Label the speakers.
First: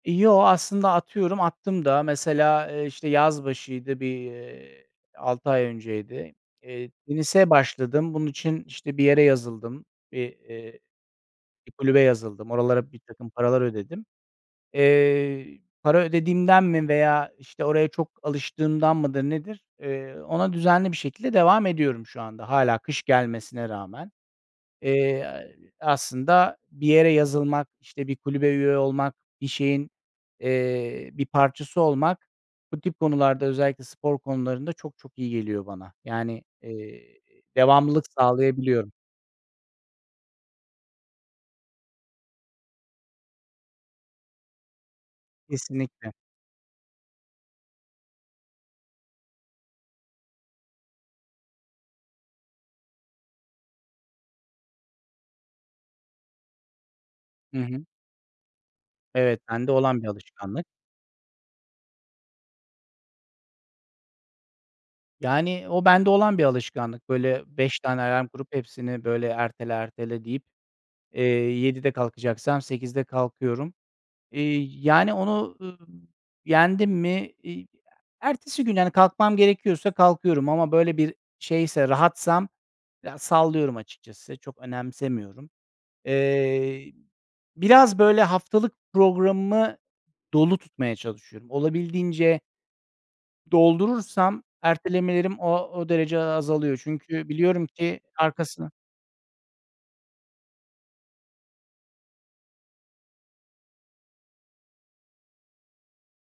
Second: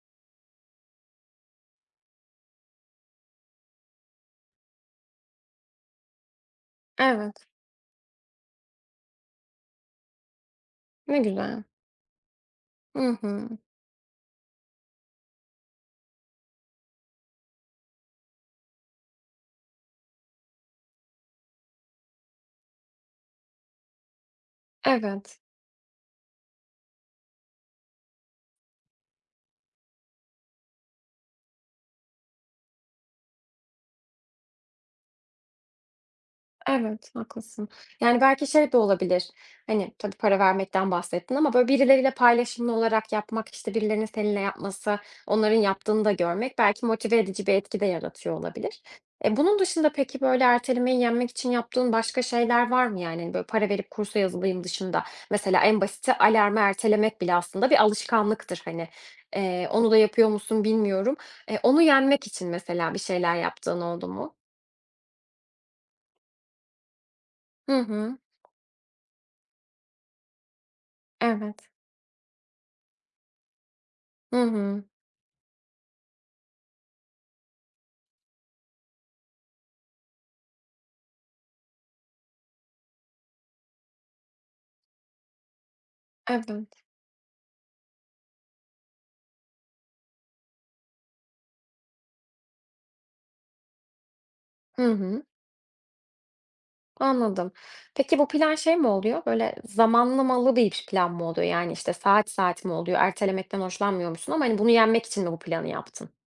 Speaker 1: E, yoo, aslında atıyorum, attım da. Mesela, eee, işte, yaz başıydı bir, eee, 6 ay önceydi. Eee,
Speaker 2: Evet.
Speaker 1: tenise başladım. Bunun için, işte, bir yere yazıldım. Eee, eee,
Speaker 2: Ne güzel.
Speaker 1: bir kulübe yazıldım. Oralara
Speaker 2: Hı
Speaker 1: birtakım
Speaker 2: hı.
Speaker 1: paralar ödedim. Eee, para ödediğimden mi veya, işte, oraya çok alıştığımdan mıdır, nedir, eee, ona düzenli bir şekilde devam ediyorum şu anda hâlâ kış gelmesine rağmen.
Speaker 2: Evet.
Speaker 1: Eee, aslında bir yere yazılmak, işte, bir kulübe üye olmak, bir şeyin, eee, bir parçası olmak bu tip konularda özellikle spor konularında çok çok iyi geliyor bana. Yani,
Speaker 2: Evet,
Speaker 1: eee,
Speaker 2: haklısın.
Speaker 1: devamlılık
Speaker 2: Yani, belki şey de
Speaker 1: sağlayabiliyorum.
Speaker 2: olabilir, hani, tabii, para vermekten bahsettin ama böyle birileriyle paylaşımlı olarak yapmak, işte, birilerinin seninle yapması, onların yaptığını
Speaker 1: Kesinlikle.
Speaker 2: da görmek belki motive edici bir etki de yaratıyor olabilir. Eee, bunun dışında peki, böyle, ertelemeyi yenmek için yaptığın başka şeyler var mı? Yani hani, böyle para verip kursa yazılayım dışında, mesela en basiti alarmı ertelemek bile
Speaker 1: Hı
Speaker 2: aslında
Speaker 1: hı.
Speaker 2: bir alışkanlıktır hani.
Speaker 1: Evet,
Speaker 2: Eee,
Speaker 1: bende
Speaker 2: onu da
Speaker 1: olan bir
Speaker 2: yapıyor musun
Speaker 1: alışkanlık.
Speaker 2: bilmiyorum. Eee, onu yenmek için mesela bir şeyler yaptığın oldu mu?
Speaker 1: Yani, o bende olan bir alışkanlık. Böyle 5
Speaker 2: Hı
Speaker 1: tane
Speaker 2: hı.
Speaker 1: alarm kurup hepsini böyle ertele ertele deyip, eee,
Speaker 2: Evet.
Speaker 1: 07.00'de kalkacaksam 08.00'de kalkıyorum.
Speaker 2: Hı
Speaker 1: Eee,
Speaker 2: hı.
Speaker 1: yani onu, ııı, yendim mi, iii, ya, ertesi gün, hani, kalkmam gerekiyorsa kalkıyorum ama böyle bir şeyse, rahatsam, ya, sallıyorum açıkçası. Çok önemsemiyorum.
Speaker 2: Evet.
Speaker 1: Eee, biraz böyle haftalık programımı dolu tutmaya çalışıyorum. Olabildiğince doldurursam
Speaker 2: Hı hı.
Speaker 1: ertelemelerim o o derece a azalıyor. Çünkü
Speaker 2: Anladım.
Speaker 1: biliyorum ki
Speaker 2: Peki bu plan
Speaker 1: arkasına
Speaker 2: şey mi oluyor, böyle zamanlamalı bir plan mı oluyor? Yani, işte, saat saat mi oluyor? Ertelemekten hoşlanmıyormuşsun ama, hani, bunu yenmek için mi bu planı yaptın?